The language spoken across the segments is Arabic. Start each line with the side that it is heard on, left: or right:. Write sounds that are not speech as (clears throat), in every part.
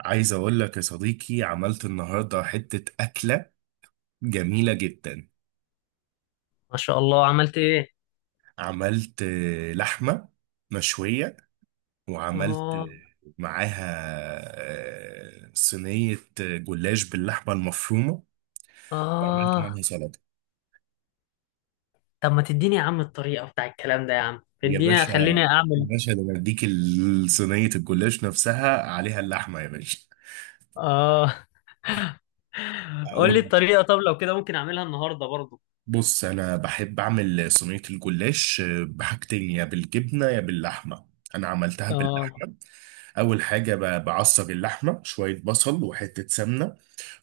right: عايز اقول لك يا صديقي، عملت النهارده حتة أكلة جميلة جدا.
left: ما شاء الله، عملت ايه؟
right: عملت لحمة مشوية، وعملت
left: اه.
right: معاها صينية جلاش باللحمة المفرومة، وعملت
left: اه.
right: معاها سلطة.
left: طب ما تديني يا عم الطريقة بتاع الكلام ده؟ يا عم
right: يا
left: اديني
right: باشا،
left: خليني
right: يا
left: اعمل.
right: باشا، ده انا اديك صينية الجلاش نفسها عليها اللحمة يا باشا.
left: اه. (laughs) قول لي
right: اقول لك،
left: الطريقة. طب لو كده ممكن اعملها النهاردة برضو.
right: بص انا بحب اعمل صينية الجلاش بحاجتين، يا بالجبنة يا باللحمة. انا عملتها
left: اه.
right: باللحمة. اول حاجه بعصر اللحمه شويه بصل وحته سمنه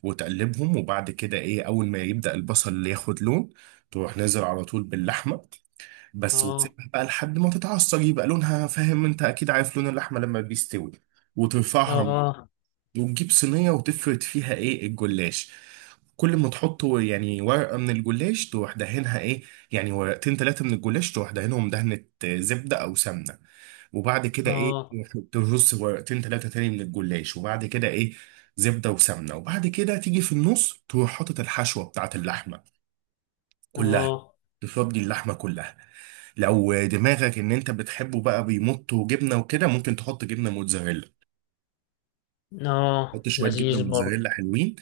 right: وتقلبهم، وبعد كده ايه، اول ما يبدا البصل ياخد لون تروح نازل على طول باللحمه بس،
left: اه.
right: وتسيبها بقى لحد ما تتعصر يبقى لونها، فاهم؟ انت اكيد عارف لون اللحمه لما بيستوي، وترفعها،
left: اه.
right: وتجيب صينية وتفرد فيها ايه الجلاش. كل ما تحط يعني ورقة من الجلاش تروح دهنها ايه، يعني ورقتين تلاتة من الجلاش تروح دهنهم دهنة زبدة أو سمنة، وبعد كده ايه
left: اه.
right: ترص ورقتين تلاتة تاني من الجلاش، وبعد كده ايه زبدة وسمنة، وبعد كده تيجي في النص تروح حاطط الحشوة بتاعت اللحمة كلها،
left: اه.
right: تفضي اللحمة كلها. لو دماغك ان انت بتحبه بقى بيمط وجبنة وكده ممكن تحط جبنة موتزاريلا،
left: اه
right: حط شويه جبنه
left: لذيذ برضو.
right: موتزاريلا حلوين،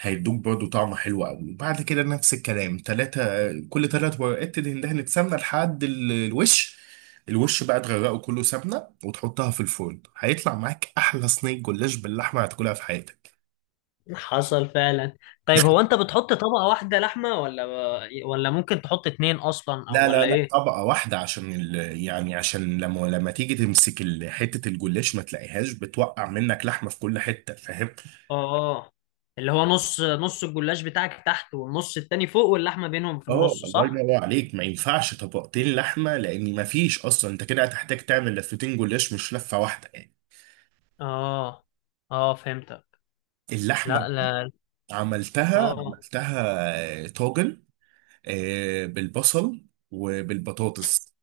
right: هيدوك برضو طعمه حلو قوي. وبعد كده نفس الكلام تلاتة، كل تلات ورقات تدهن سمنه لحد الوش. الوش بقى تغرقه كله سمنه وتحطها في الفرن، هيطلع معاك احلى صينيه جلاش باللحمه هتاكلها في حياتك.
left: حصل فعلا. طيب هو انت بتحط طبقة واحدة لحمة ولا ممكن تحط اتنين اصلا او
right: لا لا
left: ولا
right: لا،
left: ايه؟
right: طبقه واحده عشان يعني عشان لما تيجي تمسك حته الجلاش ما تلاقيهاش بتوقع منك لحمه في كل حته، فاهم؟
left: اه. اه. اللي هو نص نص الجلاش بتاعك تحت والنص التاني فوق واللحمة بينهم في
right: اه
left: النص،
right: الله
left: صح؟
right: ينور عليك، ما ينفعش طبقتين لحمه لان ما فيش اصلا، انت كده هتحتاج تعمل لفتين جلاش مش لفه واحده يعني.
left: اه. اه فهمتك.
right: اللحمه
left: لا لا.
right: عملتها
left: اه.
right: عملتها طاجن بالبصل وبالبطاطس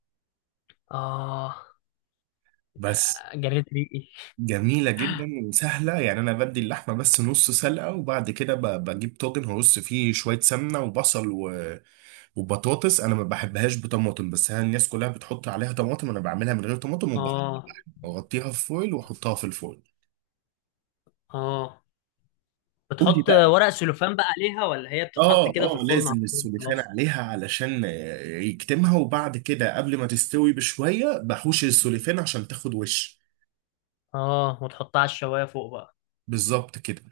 left: اه
right: بس.
left: جريت ريقي.
right: جميله جدا وسهله، يعني انا بدي اللحمه بس نص سلقه، وبعد كده بجيب طاجن هرص فيه شويه سمنه وبصل وبطاطس. انا ما بحبهاش بطماطم بس هي الناس كلها بتحط عليها طماطم، انا بعملها من غير طماطم وبحط
left: اه.
right: اغطيها في فويل واحطها في الفرن.
left: اه
right: قول لي
left: بتحط
right: بقى.
left: ورق سلوفان بقى عليها، ولا هي بتتحط
right: اه
left: كده في
right: اه،
left: الفرن على
right: لازم
left: طول
right: السلوفان
left: خلاص؟
right: عليها علشان يكتمها، وبعد كده قبل ما تستوي بشوية بحوش السلوفان عشان تاخد وش.
left: اه وتحطها على الشوايه فوق بقى.
right: بالظبط كده.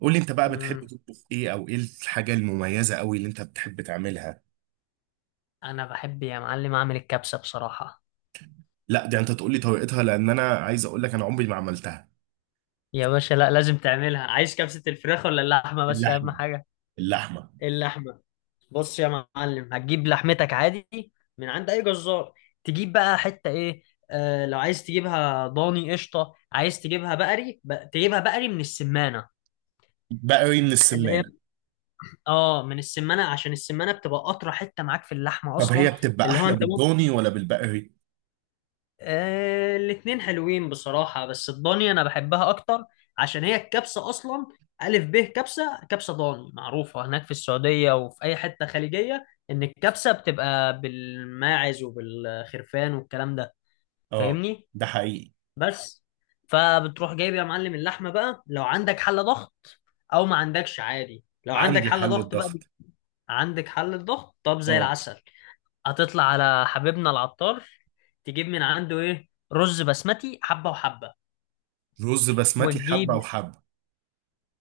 right: قول لي انت بقى بتحب
left: امم.
right: تطبخ ايه، او ايه الحاجة المميزة قوي اللي انت بتحب تعملها؟
left: انا بحب يا معلم اعمل الكبسه بصراحه.
right: لا دي انت تقول لي طريقتها، لان انا عايز اقول لك انا عمري ما عملتها.
left: يا باشا لا لازم تعملها. عايز كبسه الفراخ ولا اللحمه؟ بس اهم
right: اللحمة.
left: حاجه
right: اللحمة.
left: اللحمه. بص يا معلم، هتجيب لحمتك عادي من عند اي جزار. تجيب بقى حته ايه؟ لو عايز تجيبها ضاني قشطه، عايز تجيبها بقري تجيبها بقري من السمانه.
right: بقري من
left: اللي هي
right: السمانة.
left: اه من السمانه، عشان السمانه بتبقى قطره حته معاك في اللحمه
right: طب هي
left: اصلا.
right: بتبقى
left: اللي هو
right: احلى
left: انت
right: بالضاني ولا بالبقري؟
left: الاتنين حلوين بصراحة، بس الضاني أنا بحبها أكتر، عشان هي الكبسة أصلا. ألف ب كبسة، كبسة ضاني معروفة هناك في السعودية وفي أي حتة خليجية، إن الكبسة بتبقى بالماعز وبالخرفان والكلام ده.
right: اه،
left: فاهمني؟
right: ده حقيقي.
left: بس. فبتروح جايب يا معلم اللحمة بقى، لو عندك حلة ضغط أو ما عندكش عادي. لو عندك
right: عندي
left: حلة
right: حل
left: ضغط بقى،
right: الضغط.
left: عندك حلة ضغط، طب زي
right: اه.
left: العسل. هتطلع على حبيبنا العطار، تجيب من عنده ايه؟ رز بسمتي حبة وحبة.
right: رز بسمتي حبة
left: وتجيب
right: وحبة.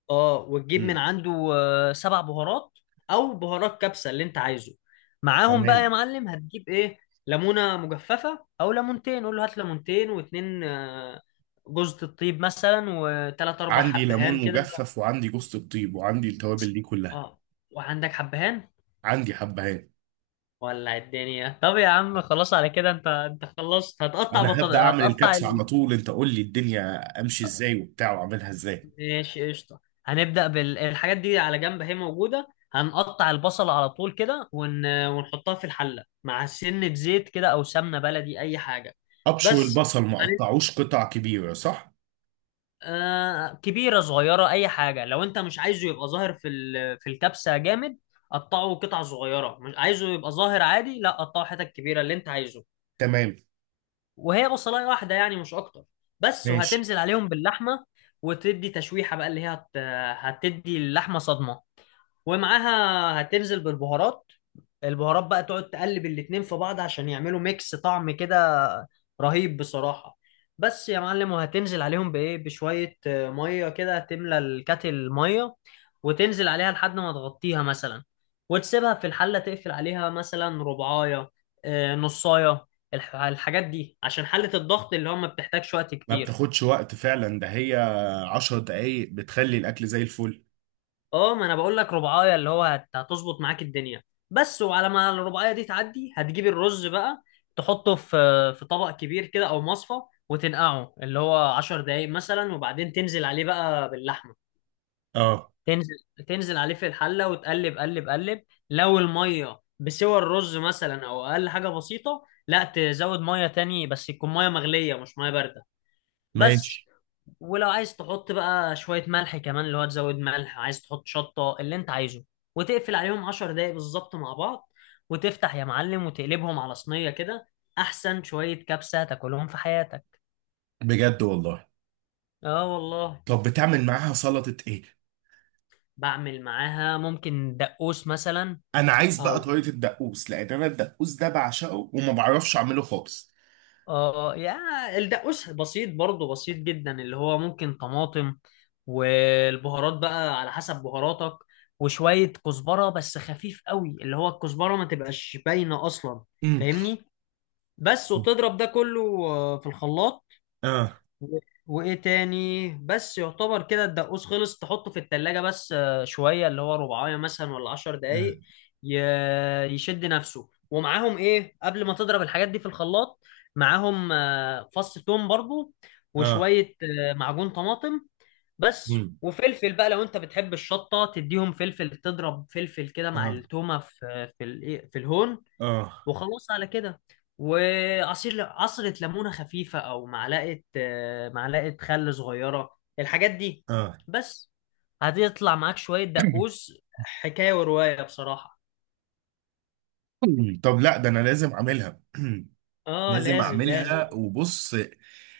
left: اه وتجيب من
right: امم
left: عنده سبع بهارات او بهارات كبسة اللي انت عايزه. معاهم بقى يا
right: تمام.
left: معلم هتجيب ايه؟ ليمونة مجففة او ليمونتين، قول له هات ليمونتين، واتنين جوزة الطيب مثلا، وتلات اربع
right: عندي
left: حبهان
right: ليمون
left: كده.
right: مجفف وعندي جوزة الطيب وعندي التوابل دي كلها.
left: اه. وعندك حبهان؟
right: عندي حبهان.
left: ولع الدنيا. طب يا عم خلاص على كده انت انت خلصت،
right: انا هبدأ اعمل
left: هتقطع.
right: الكبسة على طول، انت قول لي الدنيا امشي ازاي وبتاع واعملها ازاي.
left: ماشي قشطة. هنبدأ بالحاجات دي على جنب هي موجودة. هنقطع البصل على طول كده ونحطها في الحلة مع سنة زيت كده أو سمنة بلدي أي حاجة.
right: ابشر.
left: بس
right: البصل ما
left: وبعدين
right: اقطعوش قطع كبيرة صح؟
left: كبيرة صغيرة أي حاجة. لو أنت مش عايزه يبقى ظاهر في الكبسة جامد قطعه قطع صغيرة. مش عايزه يبقى ظاهر عادي، لا قطعه حتت كبيرة اللي أنت عايزه.
right: تمام.
left: وهي بصلاية واحدة يعني مش أكتر. بس
right: ماشي.
left: وهتنزل عليهم باللحمة. وتدي تشويحة بقى، هتدي اللحمة صدمة. ومعاها هتنزل بالبهارات. البهارات بقى تقعد تقلب الاتنين في بعض عشان يعملوا ميكس طعم كده رهيب بصراحة. بس يا معلم. وهتنزل عليهم بإيه؟ بشوية مية كده، تملى الكاتل مية وتنزل عليها لحد ما تغطيها مثلا. وتسيبها في الحلة تقفل عليها مثلا ربعاية، نصاية. الحاجات دي عشان حلة الضغط اللي هو ما بتحتاجش وقت
right: ما
left: كتير.
right: بتاخدش وقت فعلا، ده هي 10 دقايق بتخلي الاكل زي الفل.
left: اه ما انا بقول لك رباعية، هتظبط معاك الدنيا. بس. وعلى ما الرباعية دي تعدي هتجيب الرز بقى، تحطه في طبق كبير كده او مصفى. وتنقعه اللي هو عشر دقايق مثلا، وبعدين تنزل عليه بقى باللحمة.
right: اه.
left: تنزل تنزل عليه في الحلة وتقلب قلب قلب. لو المية بسوى الرز مثلا او اقل حاجة بسيطة، لا تزود مية تاني، بس يكون مية مغلية مش مية باردة. بس.
right: ماشي.
left: ولو عايز تحط بقى شوية ملح كمان، اللي هو تزود ملح، عايز تحط شطة اللي انت عايزه. وتقفل عليهم عشر دقايق بالظبط مع بعض. وتفتح يا معلم وتقلبهم على صينية كده، أحسن شوية كبسة تاكلهم في حياتك.
right: بجد والله.
left: اه والله.
right: طب بتعمل معاها سلطة ايه؟
left: بعمل معاها ممكن دقوس مثلا.
right: انا عايز بقى
left: او
right: طريقة الدقوس، لان انا الدقوس ده بعشقه وما بعرفش اعمله خالص.
left: اه، يا الدقوس بسيط برضه، بسيط جدا، اللي هو ممكن طماطم، والبهارات بقى على حسب بهاراتك، وشوية كزبرة بس خفيف قوي، اللي هو الكزبرة ما تبقاش باينة أصلا.
right: امم
left: فاهمني؟ بس وتضرب ده كله في الخلاط.
right: اه.
left: و- وايه تاني؟ بس يعتبر كده الدقوس خلص، تحطه في التلاجة بس شوية، اللي هو ربعاية مثلا ولا عشر دقايق يشد نفسه. ومعاهم ايه قبل ما تضرب الحاجات دي في الخلاط؟ معاهم فص ثوم برضو،
right: اه.
left: وشوية معجون طماطم. بس.
right: مم.
left: وفلفل بقى لو انت بتحب الشطة تديهم فلفل، تضرب فلفل كده مع
right: اه.
left: التومة في في الهون.
right: اه.
left: وخلاص على كده. وعصير عصرة ليمونة خفيفة، أو معلقة معلقة خل صغيرة الحاجات دي.
right: اه.
left: بس. هتطلع معاك شوية دقوس حكاية ورواية بصراحة.
right: مم. طب لا، ده انا لازم اعملها. (clears throat)
left: اه
right: لازم
left: لازم لازم.
right: اعملها وبص،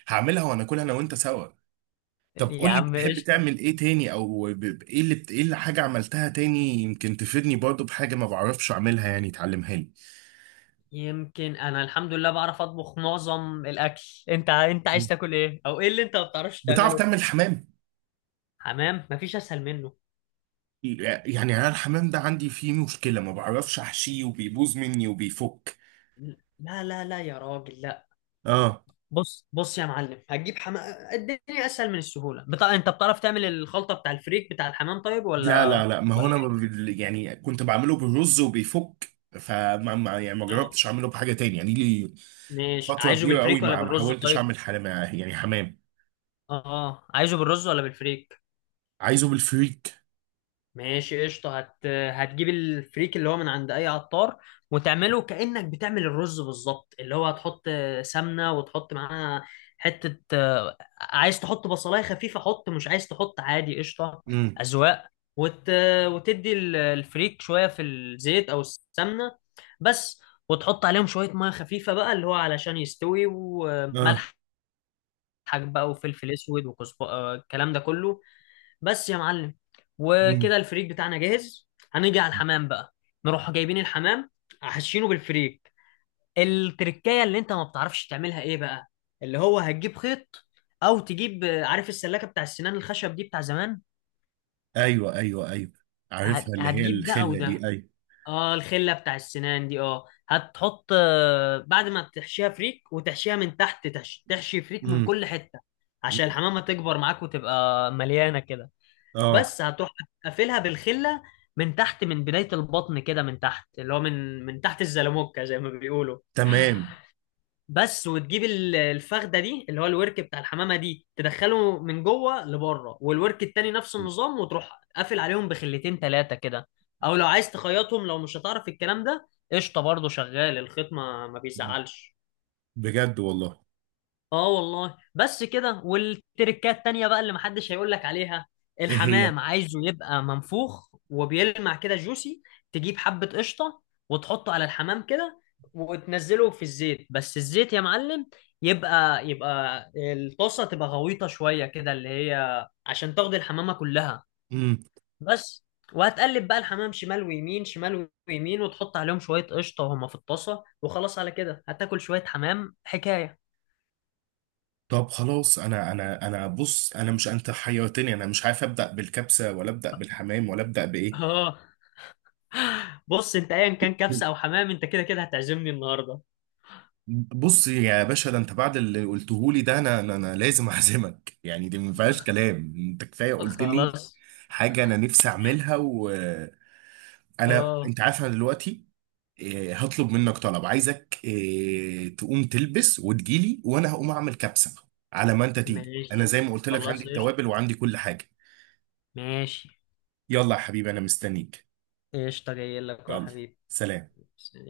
right: هعملها وهناكلها انا وانت سوا. طب
left: يا
right: قول لي
left: عم
right: بتحب
left: قشطة.
right: تعمل ايه تاني، او ايه اللي ايه اللي حاجه عملتها تاني يمكن تفيدني برضو بحاجه ما بعرفش اعملها، يعني تعلمها لي.
left: يمكن أنا الحمد لله بعرف أطبخ معظم الأكل. أنت أنت عايز
right: مم.
left: تاكل إيه؟ أو إيه اللي أنت ما بتعرفش
right: بتعرف
left: تعمله؟
right: تعمل حمام؟
left: حمام مفيش أسهل منه.
right: يعني انا الحمام ده عندي فيه مشكله، ما بعرفش احشيه وبيبوظ مني وبيفك.
left: لا لا لا يا راجل لا.
right: اه.
left: بص بص يا معلم، هتجيب حمام الدنيا اسهل من السهوله انت بتعرف تعمل الخلطه بتاع الفريك بتاع الحمام طيب،
right: لا
left: ولا
right: لا لا، ما هو
left: ولا
right: انا يعني كنت بعمله بالرز وبيفك، فما ما يعني ما
left: إيه؟
right: جربتش اعمله بحاجه تاني يعني لي.
left: ماشي،
right: فتره
left: عايزه
right: كبيره قوي
left: بالفريك ولا
right: ما
left: بالرز
right: حاولتش
left: طيب؟
right: اعمل حمام، يعني حمام.
left: اه عايزه بالرز ولا بالفريك؟
right: عايزه بالفريك.
left: ماشي قشطة. هتجيب الفريك اللي هو من عند أي عطار، وتعمله كأنك بتعمل الرز بالظبط، اللي هو هتحط سمنة، وتحط معاها حتة. عايز تحط بصلاية خفيفة حط، مش عايز تحط عادي قشطة،
right: امم
left: أذواق. وت... وتدي الفريك شوية في الزيت أو السمنة. بس. وتحط عليهم شوية مية خفيفة بقى، اللي هو علشان يستوي،
right: اه.
left: وملح بقى وفلفل أسود وكزب آه، الكلام ده كله. بس يا معلم.
right: امم
left: وكده الفريك بتاعنا جاهز، هنيجي على الحمام بقى. نروح جايبين الحمام حاشينه بالفريك. التركية اللي انت ما بتعرفش تعملها ايه بقى؟ اللي هو هتجيب خيط، او تجيب عارف السلاكة بتاع السنان الخشب دي بتاع زمان؟
right: ايوه ايوه ايوه، عارفها، اللي هي
left: هتجيب ده او
right: الخله دي،
left: ده.
right: ايوه.
left: اه، الخلة بتاع السنان دي. اه هتحط بعد ما تحشيها فريك وتحشيها من تحت، تحشي فريك من
right: امم
left: كل حتة، عشان الحمامة تكبر معاك وتبقى مليانة كده.
right: اه.
left: بس هتروح قافلها بالخله من تحت، من بدايه البطن كده من تحت، اللي هو من تحت الزلموكه زي ما بيقولوا.
right: تمام.
left: بس وتجيب الفخده دي اللي هو الورك بتاع الحمامه دي، تدخله من جوه لبره، والورك التاني نفس النظام، وتروح قافل عليهم بخلتين ثلاثه كده. او لو عايز تخيطهم لو مش هتعرف الكلام ده قشطه برضه، شغال الخيط، ما
right: مم.
left: بيزعلش.
right: بجد والله.
left: اه والله. بس كده. والتركات تانية بقى اللي محدش هيقول لك عليها.
right: ايه
left: الحمام
right: هي؟
left: عايزه يبقى منفوخ وبيلمع كده جوسي. تجيب حبة قشطة وتحطه على الحمام كده، وتنزله في الزيت. بس الزيت يا معلم يبقى، يبقى الطاسة تبقى غويطة شوية كده، اللي هي عشان تاخد الحمامة كلها.
right: امم
left: بس. وهتقلب بقى الحمام شمال ويمين، شمال ويمين، وتحط عليهم شوية قشطة وهما في الطاسة، وخلاص على كده هتاكل شوية حمام حكاية.
right: طب خلاص، انا بص، انا مش انت حيرتني، انا مش عارف ابدا بالكبسه ولا ابدا بالحمام ولا ابدا
left: (laughs)
right: بايه.
left: اه. بص انت ايا كان كبسه او حمام انت كده كده هتعزمني النهارده.
right: بص يا باشا، ده انت بعد اللي قلته لي ده، انا انا أنا لازم اعزمك يعني، دي ما فيهاش
left: يلا.
right: كلام، انت كفايه قلت لي.
left: خلاص.
right: حاجه انا نفسي اعملها، وانا
left: اه
right: انت عارف انا دلوقتي هطلب منك طلب، عايزك تقوم تلبس وتجيلي، وانا هقوم اعمل كبسه على ما انت تيجي. انا
left: ماشي.
right: زي ما قلت لك عندي
left: خلاص قشطه.
right: التوابل وعندي كل حاجه.
left: ماشي.
right: يلا يا حبيبي انا مستنيك.
left: قشطه جاي لك يا
right: يلا.
left: حبيبي.
right: سلام.
left: سلام.